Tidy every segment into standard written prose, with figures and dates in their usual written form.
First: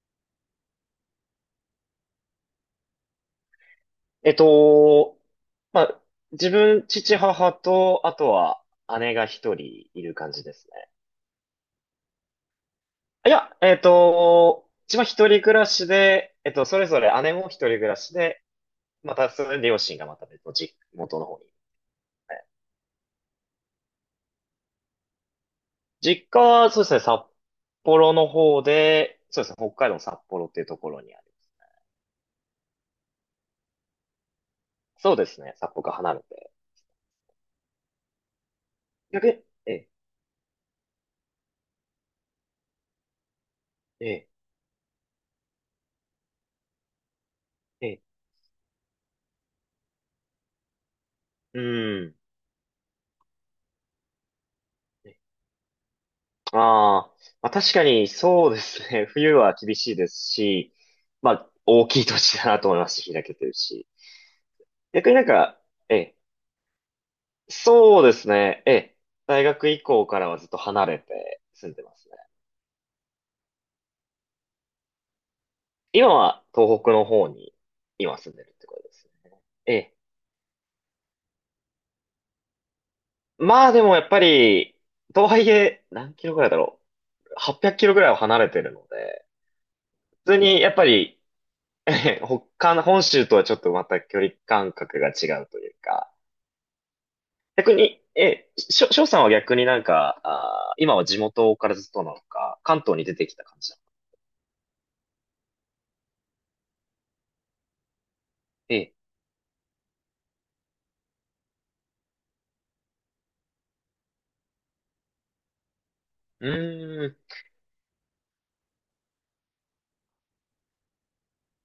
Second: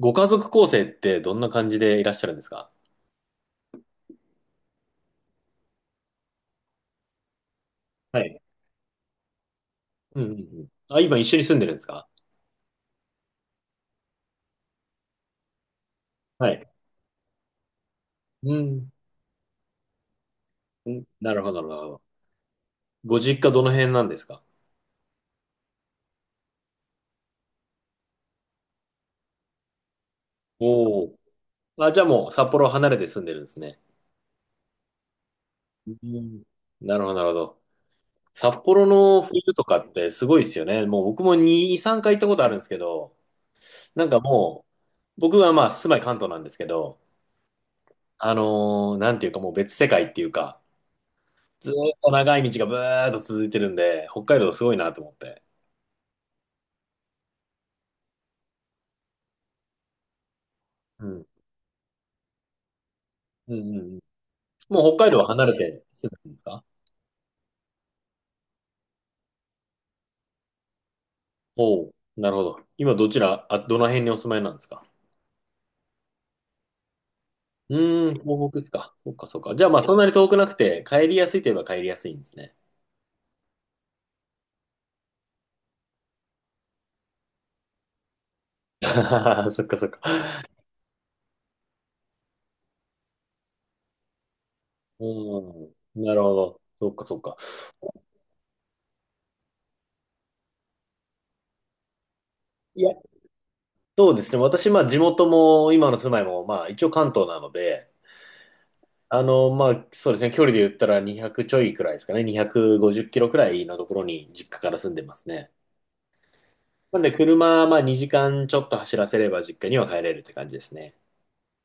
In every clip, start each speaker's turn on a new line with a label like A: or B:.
A: ご家族構成ってどんな感じでいらっしゃるんですか？
B: えっと、まあ、自分、父、母と、あ
A: は
B: と
A: い。
B: は姉が一人いる
A: うんう
B: 感
A: んう
B: じです
A: ん。
B: ね。
A: あ、今一緒に住んでるんですか？
B: いや、自分は一人暮らしで、
A: はい。
B: それぞれ姉も一人暮らしで、
A: うん。
B: また、それで両親がまた別の実
A: うん、
B: 元の
A: な
B: 方
A: る
B: にい
A: ほ
B: る
A: ど、なるほど。
B: ので。
A: ご実家どの辺なんですか？
B: 実家は、そうですね、札幌の方で、そうですね、北海道の札幌っていうところ
A: お
B: に
A: お
B: あります。
A: ー。あ、じゃあもう札幌離れて住んでるんですね。
B: そうですね、札幌が
A: う
B: 離れ
A: ん、
B: て。
A: なるほど、なるほど。札幌の
B: 逆に、
A: 冬と
B: え
A: か
B: え、
A: ってすごいですよね。もう僕も2、3回行ったことあるんですけど、なん
B: え
A: か
B: え、
A: もう、僕はまあ住まい関東なんですけど、
B: ええ、
A: なんていうかもう別世界っていうか、
B: う
A: ずーっと
B: ん。
A: 長い道がブーっと続いてるんで、北海道すごいなと思って。
B: ああ、まあ確かにそうですね。冬は厳しいですし、
A: うん。
B: まあ大きい土地だなと思いますし、開けてる
A: うんうんう
B: し。
A: ん。もう北
B: 逆
A: 海
B: に
A: 道
B: なん
A: は離れ
B: か、
A: て
B: え
A: 住んで
B: え、
A: るんですか？
B: そうですね。ええ、大学以降からはずっと離れて住ん
A: お
B: で
A: お
B: ま
A: う、
B: すね。
A: なるほど。今どちら、あ、どの辺にお住まいなんですか？
B: 今は東北の方に
A: うーん、
B: 今住んで
A: 東
B: るっ
A: 北で
B: て
A: す
B: ことで
A: か。
B: す
A: そっか
B: ね。
A: そっか。じゃあ
B: え
A: まあそ
B: え、
A: んなに遠くなくて、帰りやすいといえば帰りやすいんですね。
B: まあでもやっぱり、とはいえ何キロぐらいだろう。800キロぐらいは離れてる ので、
A: そっかそっか。
B: 普通にやっぱり、ええ、他の本州とはちょっとまた距離感覚
A: う
B: が違うという
A: ん、
B: か、
A: なるほど。そっかそっか。
B: 逆に、え、しょ、しょうさんは逆になんか、今は地元からずっとなのか、関
A: いや、
B: 東に出てきた感じなのか。
A: そうですね。私、まあ地元も今の住まいも、まあ一応関東なので、
B: ええ、
A: あの、まあ、そうですね。距離で言ったら200ちょいくらいですかね。250キロくらいのところに実家から住んでますね。
B: う
A: なん
B: ー
A: で、
B: ん、
A: 車、まあ、2時間ちょっと走らせれば実家には帰れるって感じですね。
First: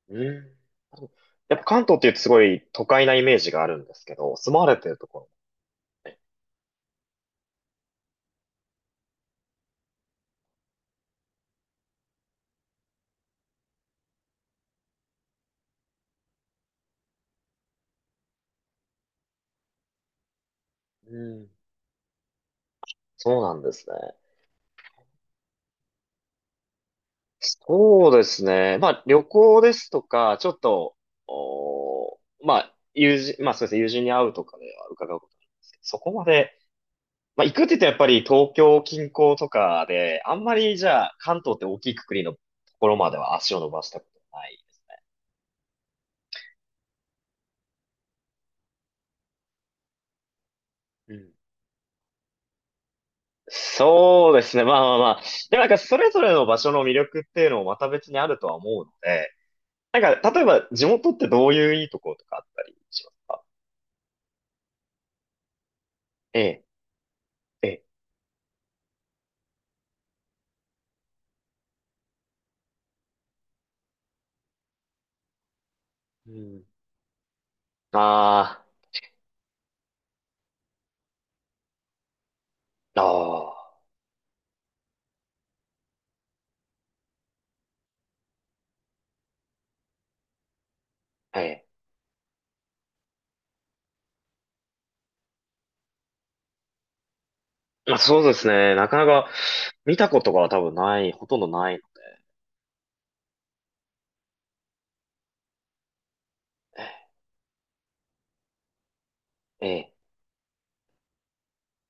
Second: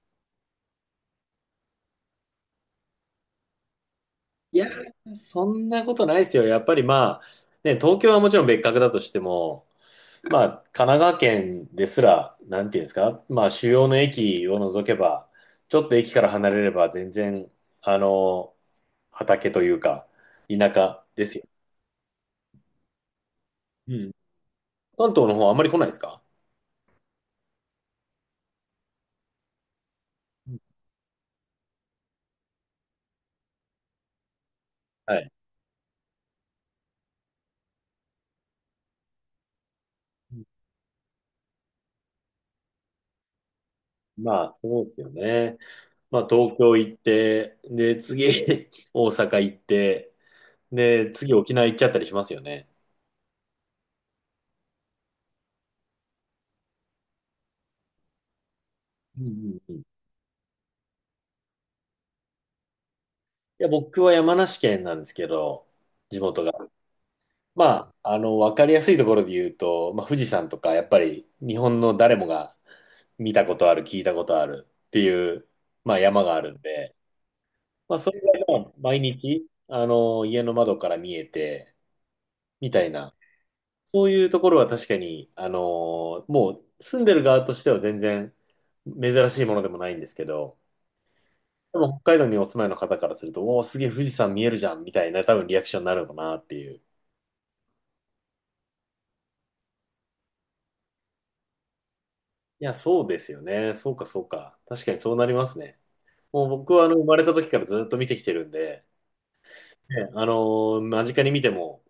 B: うーん。やっぱ関東って言うとすごい都会なイメージがあるんですけど、住
A: い
B: ま
A: や
B: われてると
A: ー、
B: ころ
A: そ
B: も
A: んなことない
B: ね。
A: ですよ。やっぱりまあ、ね、東京はもちろん別格だとしても、まあ、神奈川県ですら、なんていうんですか、まあ、主要の駅を除けば、ちょっと駅から離れれば全然、あの、畑というか、田舎
B: う
A: ですよ。
B: ん、そうなんです
A: う
B: ね。
A: ん。関東の方あんまり来ないですか？
B: そうですね。まあ旅行ですとか、ちょっと、おーまあ友人、まあそうですね、友人に会うとかでは伺
A: は
B: うこ
A: い。
B: となんですけど、そこまでまあ、行くって言ってやっぱり東京近郊とかで、あんまりじゃあ関東って大きいくくりのところまでは足を伸ばしたこと
A: ま
B: な
A: あ、
B: い。
A: そうですよね。まあ、東京行って、で、次、大阪行って、で、
B: うん。
A: 次、沖縄行っちゃったりしますよね。
B: そうですね。まあまあまあ。でもなんかそれぞれの場所の魅力っていうのもまた別にあるとは思うの
A: うんう
B: で、
A: んうん。い
B: なんか例えば地元ってどういういいところとかあったりします？
A: や、僕は山梨県なんですけど、地
B: え
A: 元
B: え、
A: が。
B: ええ。
A: まあ、あの、わかりやすいところで言うと、まあ、富士山とか、やっぱり日本の誰もが見たことある、聞いたことあるっていう、まあ、山
B: う
A: があるん
B: ん。
A: で、まあ、それが
B: あ
A: まあ毎日、あの、家の窓から見えて、みたい
B: あ、
A: な、
B: あ
A: そういうところは確かに、もう住んでる側としては全然珍しいものでもないんですけど、
B: あ、はい。
A: でも北海道にお住まいの方からすると、おお、すげえ富士山見えるじゃんみたいな多分リアクションになるのかなっていう。い
B: まあそうですね。なかなか見たことが多分ない、ほとんどないので。
A: や、そうですよね。そうか、そうか。確かにそうなりますね。もう僕はあの生まれた時からずっと見てきてるんで、
B: ええ。
A: ね、間近に見ても、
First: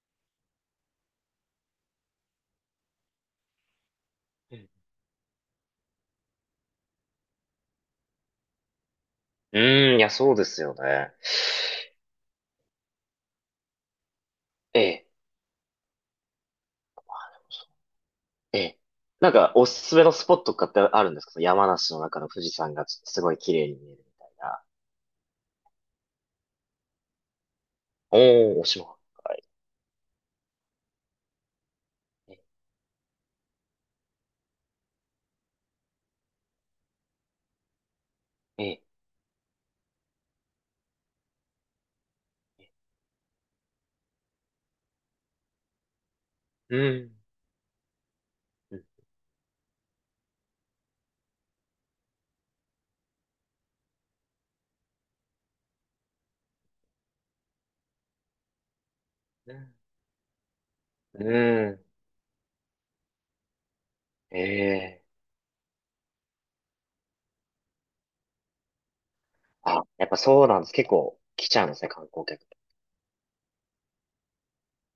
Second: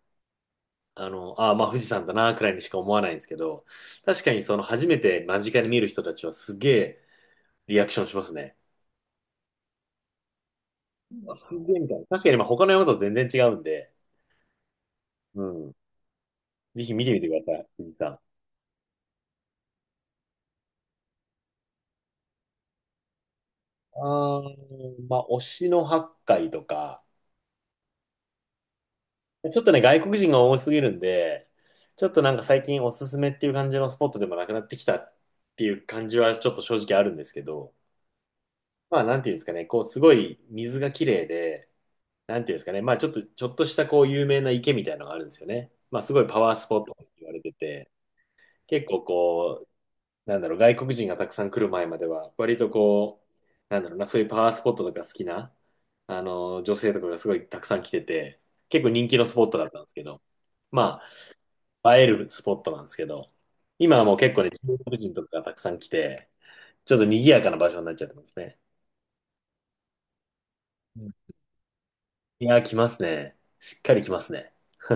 A: あの、ああー、まあ富士山だなくらいにしか思わないんですけど、確かにその
B: う
A: 初めて間近に見る人たちはすげえリアクションしますね。
B: うん、いや、そうですよね。
A: すげえみたいな。確かにまあ他の山と全然違うんで、
B: ええ、
A: うん。ぜひ見てみてください、藤井さん。
B: ええ。なんか、おすすめのスポットとかってあるんですか、その山梨の中の富士山がすごい綺麗に見えるみたい
A: あ
B: な。
A: ー、まあ、推しの八海とか、
B: おー、おしま
A: ちょっとね、外国人が多すぎるんで、ちょっとなん
B: い。
A: か最近おすすめっていう感じのスポットでもなくなってきたっていう感じはちょっと正直あるんですけど、
B: ええ、え
A: まあ、なんていうんですかね、こう、すごい水が綺麗で、なんていうんで
B: え。
A: すかね、まあ、ちょっと、ちょっとしたこう、有名な池みたいなのがあるんですよね。まあ、すごいパワース
B: う
A: ポットって
B: ん。
A: 言われてて、結構
B: う
A: こなんだろう、外国人がたくさん来る前までは、割とこう、なんだろうな、そういうパワースポットとか好きな、あの、女性とかがすごいたくさん来てて、結構人気のスポッ
B: ん。
A: トだったんですけど、ま
B: う
A: あ、映えるスポットなんですけど、今はもう結
B: ん。
A: 構ね、中国
B: ええ。
A: 人とかがたくさん来て、ちょっと賑やかな場所になっちゃってますね。
B: あ、やっぱそうなんです。結
A: うん。
B: 構来ちゃうんですね、観光客。
A: いやー、来ますね。しっかり来ますね。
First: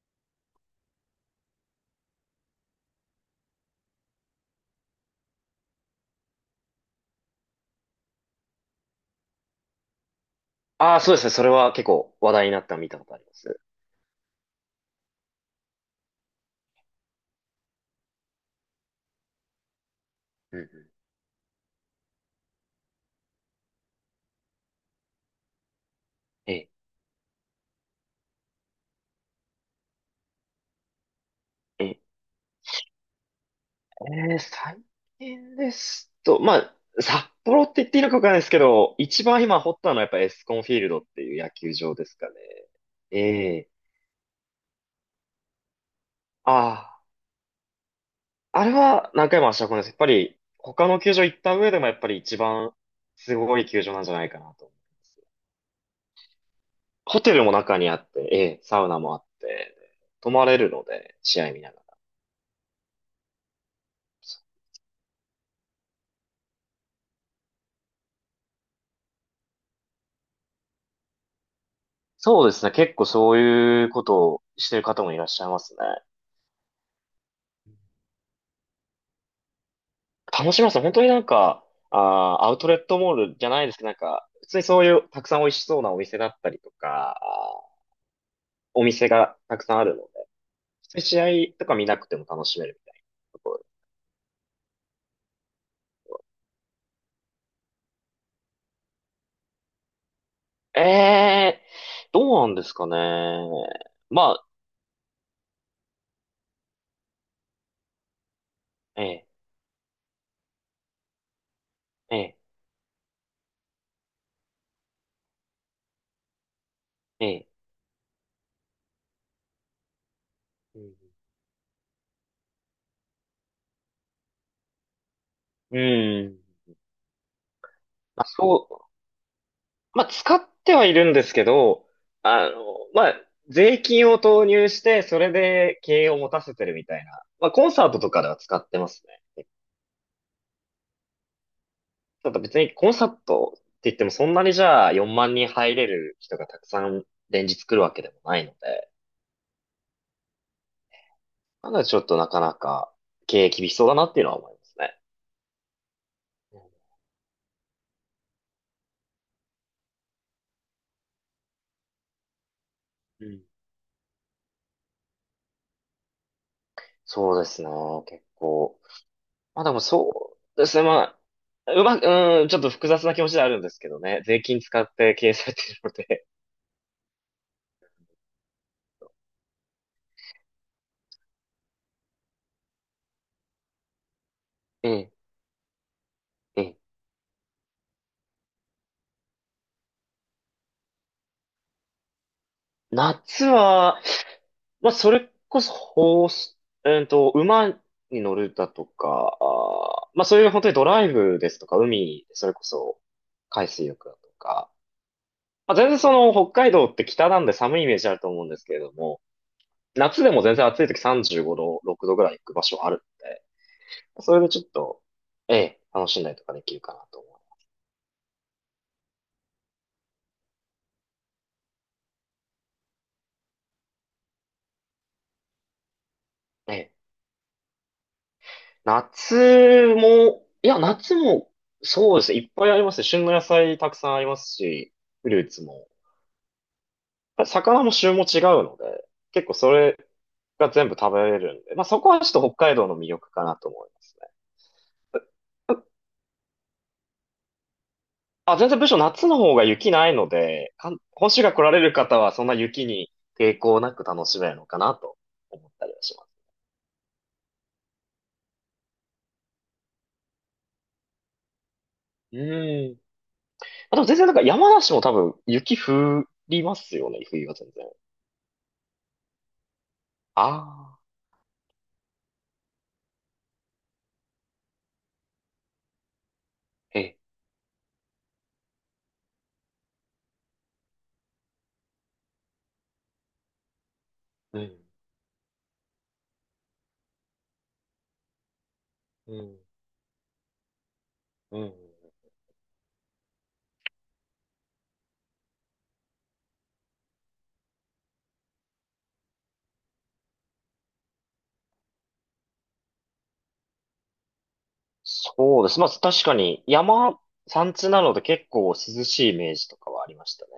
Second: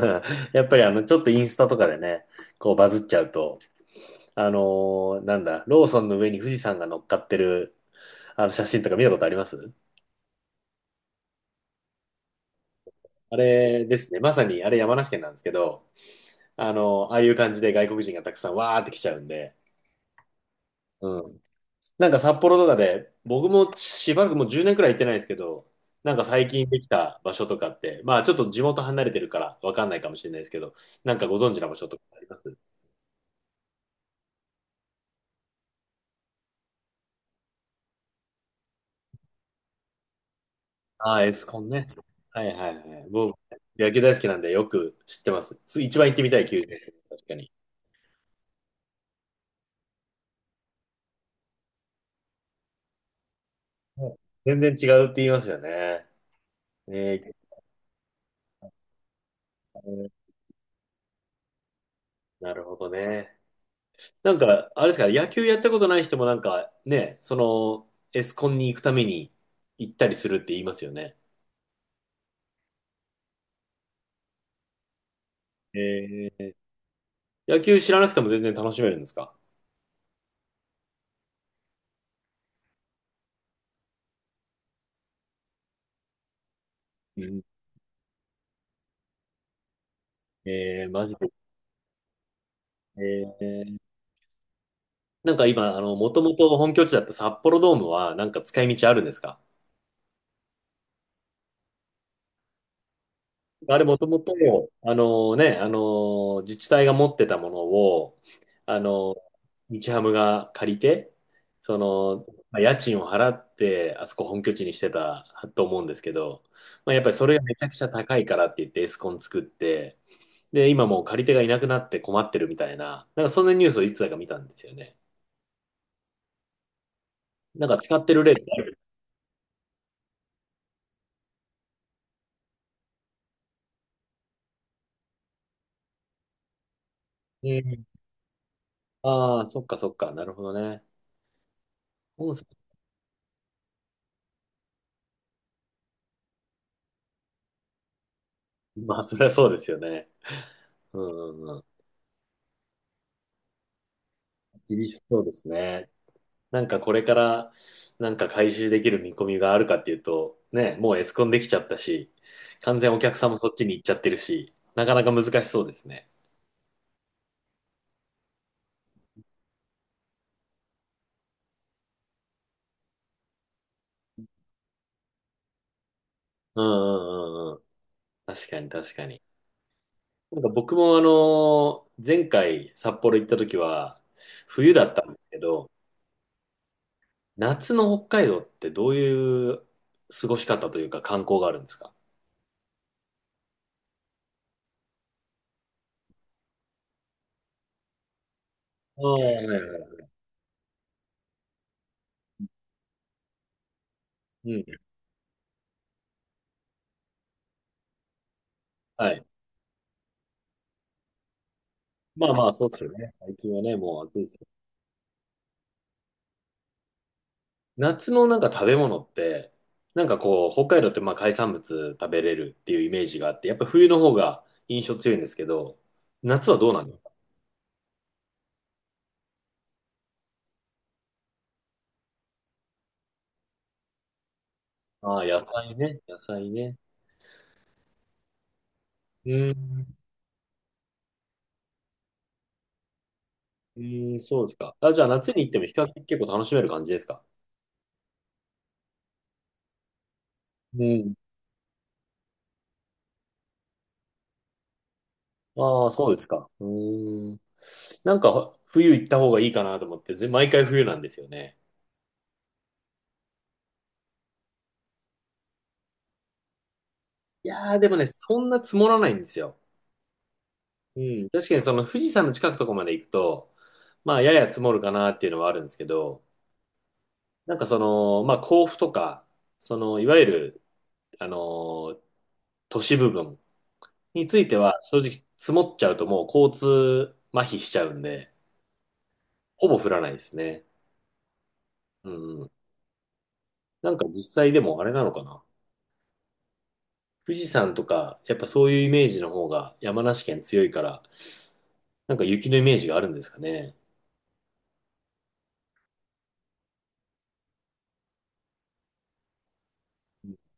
A: やっぱりあの、ちょっとインスタとかでね、こうバズっちゃうと、あのなんだ、ローソンの上に富士山が乗っかってる、あの写真とか見たことあります？
B: ああ、そうですね。それは結構話題になったの見たことありま
A: あ
B: す。
A: れですね。まさに、あれ山梨県なんですけど、ああいう感じで外国人がたくさんわーって来ちゃうんで、
B: うんうん。
A: うん。なんか札幌とかで、僕もしばらくもう10年くらい行ってないですけど、なんか最
B: え
A: 近
B: え、
A: できた場所とかって、まあちょっと地元離れてるからわかんないかもしれないですけど、なんかご存知な場
B: え
A: 所と
B: え、
A: かあります？
B: ええ、最近ですと、まあ、札幌って言っていいのかわかんないですけど、一番今掘ったのはやっぱエスコンフィールドっ
A: あ
B: て
A: あ、エ
B: いう
A: ス
B: 野
A: コン
B: 球
A: ね。
B: 場ですかね。
A: はいはいはい。僕、
B: え
A: 野球大好きなんでよく知ってます。つ一番行ってみたい球場で
B: あ
A: す。確かに。
B: あ、あれは何回も足を運んでます。やっぱり他の球場行った上でもやっぱり一番すごい球場なん
A: は
B: じゃ
A: い、
B: ないかな
A: 全
B: と思
A: 然
B: い
A: 違
B: ま
A: うって言
B: す。
A: いますよね。ね
B: ホテ
A: え、
B: ルも中にあって、ええ、サウナもあって、泊まれるので、試合見ながら。
A: なるほどね。なんか、あれですか、野球やったことない人もなんかね、その、エスコンに行くために行ったりするって言いますよね。
B: そうですね。結構そういうことをしてる方もいらっしゃいますね。
A: えー、野球知らなくても全然楽しめるんですか？
B: 楽しみますね。本当になんか、アウトレットモールじゃないですけど、なんか、普通にそういうたくさん美味しそうなお店だったりとか、
A: うん。
B: ーお店がたくさんあるので、
A: え
B: 普
A: ー、
B: 通に
A: マジ
B: 試
A: で。
B: 合とか見なくても楽しめるみた
A: え
B: いな。
A: ー、なんか今、あの、もともと本拠地だった札幌ドームは、なんか使い道あるんですか？
B: ええー、どうなんですかね。
A: あれもとも
B: ま
A: と、
B: あ、
A: あのね、あの、自治体が持ってたものを、あ
B: え
A: の、
B: え、
A: 日ハムが借りて、そ
B: え
A: の、
B: え、
A: まあ、家賃を払って、あそこ本拠地にしてたと思うんですけど、まあ、やっぱりそ
B: え
A: れが
B: え。
A: めちゃくちゃ高いからって言ってエスコン作って、で、
B: う
A: 今
B: ん。
A: もう借り手がいなくなって困ってるみたいな、なんかそんなニュースをいつだか見たんですよね。
B: うん、
A: なんか使って
B: ま
A: る
B: あ、
A: 例ってあ
B: そ
A: る。
B: う、まあ、使ってはいるんですけど、あの、まあ、税金を投入して、それで経営を持たせてるみたいな。
A: う
B: まあ、コン
A: ん。
B: サートとかでは使ってます
A: あ
B: ね。
A: あ、そっかそっか、なるほどね。
B: た
A: 本
B: だ
A: 社
B: 別にコンサートって言ってもそんなにじゃあ4万人入れる人がたくさん連日来るわけでもないので、
A: まあ、そりゃそうですよね。うんうんうん。
B: まだちょっとなかなか経営厳しそうだなっていうのは思います
A: 厳
B: ね。
A: しそうですね。なんかこれからなんか回収できる見込みがあるかっていうと、ね、もうエスコンできちゃったし、完全お客
B: う
A: さんも
B: ん、
A: そっちに行っちゃってるし、なかなか難しそうですね。
B: そうですね、結構。まあでもそうですね、まあ、うまく、うん、ちょっと複雑な気持ちではあるんですけどね。税金使って経営されているので。
A: うんうんうんうん。確かに確かに。なんか僕も前回札幌行った時は、冬だ
B: え
A: ったん
B: え、
A: ですけど、
B: ええ。
A: 夏の北海道ってどういう過ごし方というか観光があるんですか？
B: 夏は、まあそれこそ、ホース、えっと、馬に乗るだと
A: ああ、は
B: か、
A: いはいはい。
B: まあそういう本当にドライブですとか、海、それこそ、海水浴だと
A: う
B: か。
A: ん。
B: まあ全然その、北海道って北なんで寒いイメージあると思うんですけれど
A: は
B: も、
A: い。
B: 夏でも全然暑い時35度、6度ぐ
A: ま
B: ら
A: あ
B: い行
A: まあ、
B: く場
A: そうっす
B: 所あ
A: よ
B: るん
A: ね。最
B: で。
A: 近はね、もう暑いっ
B: そ
A: す。
B: れでちょっと、ええ、楽しんだりとかできるかなと思
A: 夏のなんか食べ物って、なんかこう、北海道ってまあ海産物食べれるっていうイメージがあって、やっぱ冬の方が印象強いんですけど、夏はど
B: う。
A: う
B: え
A: なん
B: え、
A: ですか？
B: 夏も、いや、夏も、そうですね、いっぱいありますね。旬の野菜たくさんありますし、
A: ああ、
B: フ
A: 野
B: ルーツ
A: 菜
B: も。
A: ね、野菜ね。
B: 魚も旬も違うので、
A: う
B: 結
A: ー
B: 構そ
A: ん。
B: れが全部食べれるんで、まあそこはちょっと北海道の魅力かなと
A: う
B: 思います
A: ーん、
B: ね。
A: そうですか。あ、じゃあ夏に行っても比較的結構楽しめる感じですか？
B: あ、全然むしろ夏の方が雪ないので、
A: うん。
B: 本州が来られる方はそんな雪に抵抗なく楽しめるのかなと思った
A: ああ、
B: りは
A: そう
B: し
A: で
B: ま
A: す
B: す。
A: か。うーん。なんか冬行った方がいいかなと思って、ぜ毎回冬なんですよね。
B: うん。あと全然なんか山梨も多分雪降りますよね、冬
A: い
B: は全
A: やー、
B: 然。
A: でもね、そんな積もらないんですよ。
B: ああ、
A: うん、確かにその富士山の近くとこまで行くと、まあやや積もるかなっていうのはあるんですけど、
B: え、
A: なんかその、まあ甲府とか、そのいわゆる、あの、都市部分について
B: う
A: は
B: ん、
A: 正直積もっちゃうともう交通麻痺しちゃうんで、
B: うん、
A: ほぼ降らないですね。
B: うん。
A: うんうん。なんか実際でもあれなのかな。富士山とか、やっぱそういうイメージの方が山梨県強いから、なんか雪のイメージがあるんですかね。
B: そうです。まあ確かに山地なので結構涼しいイメージとかはありましたね。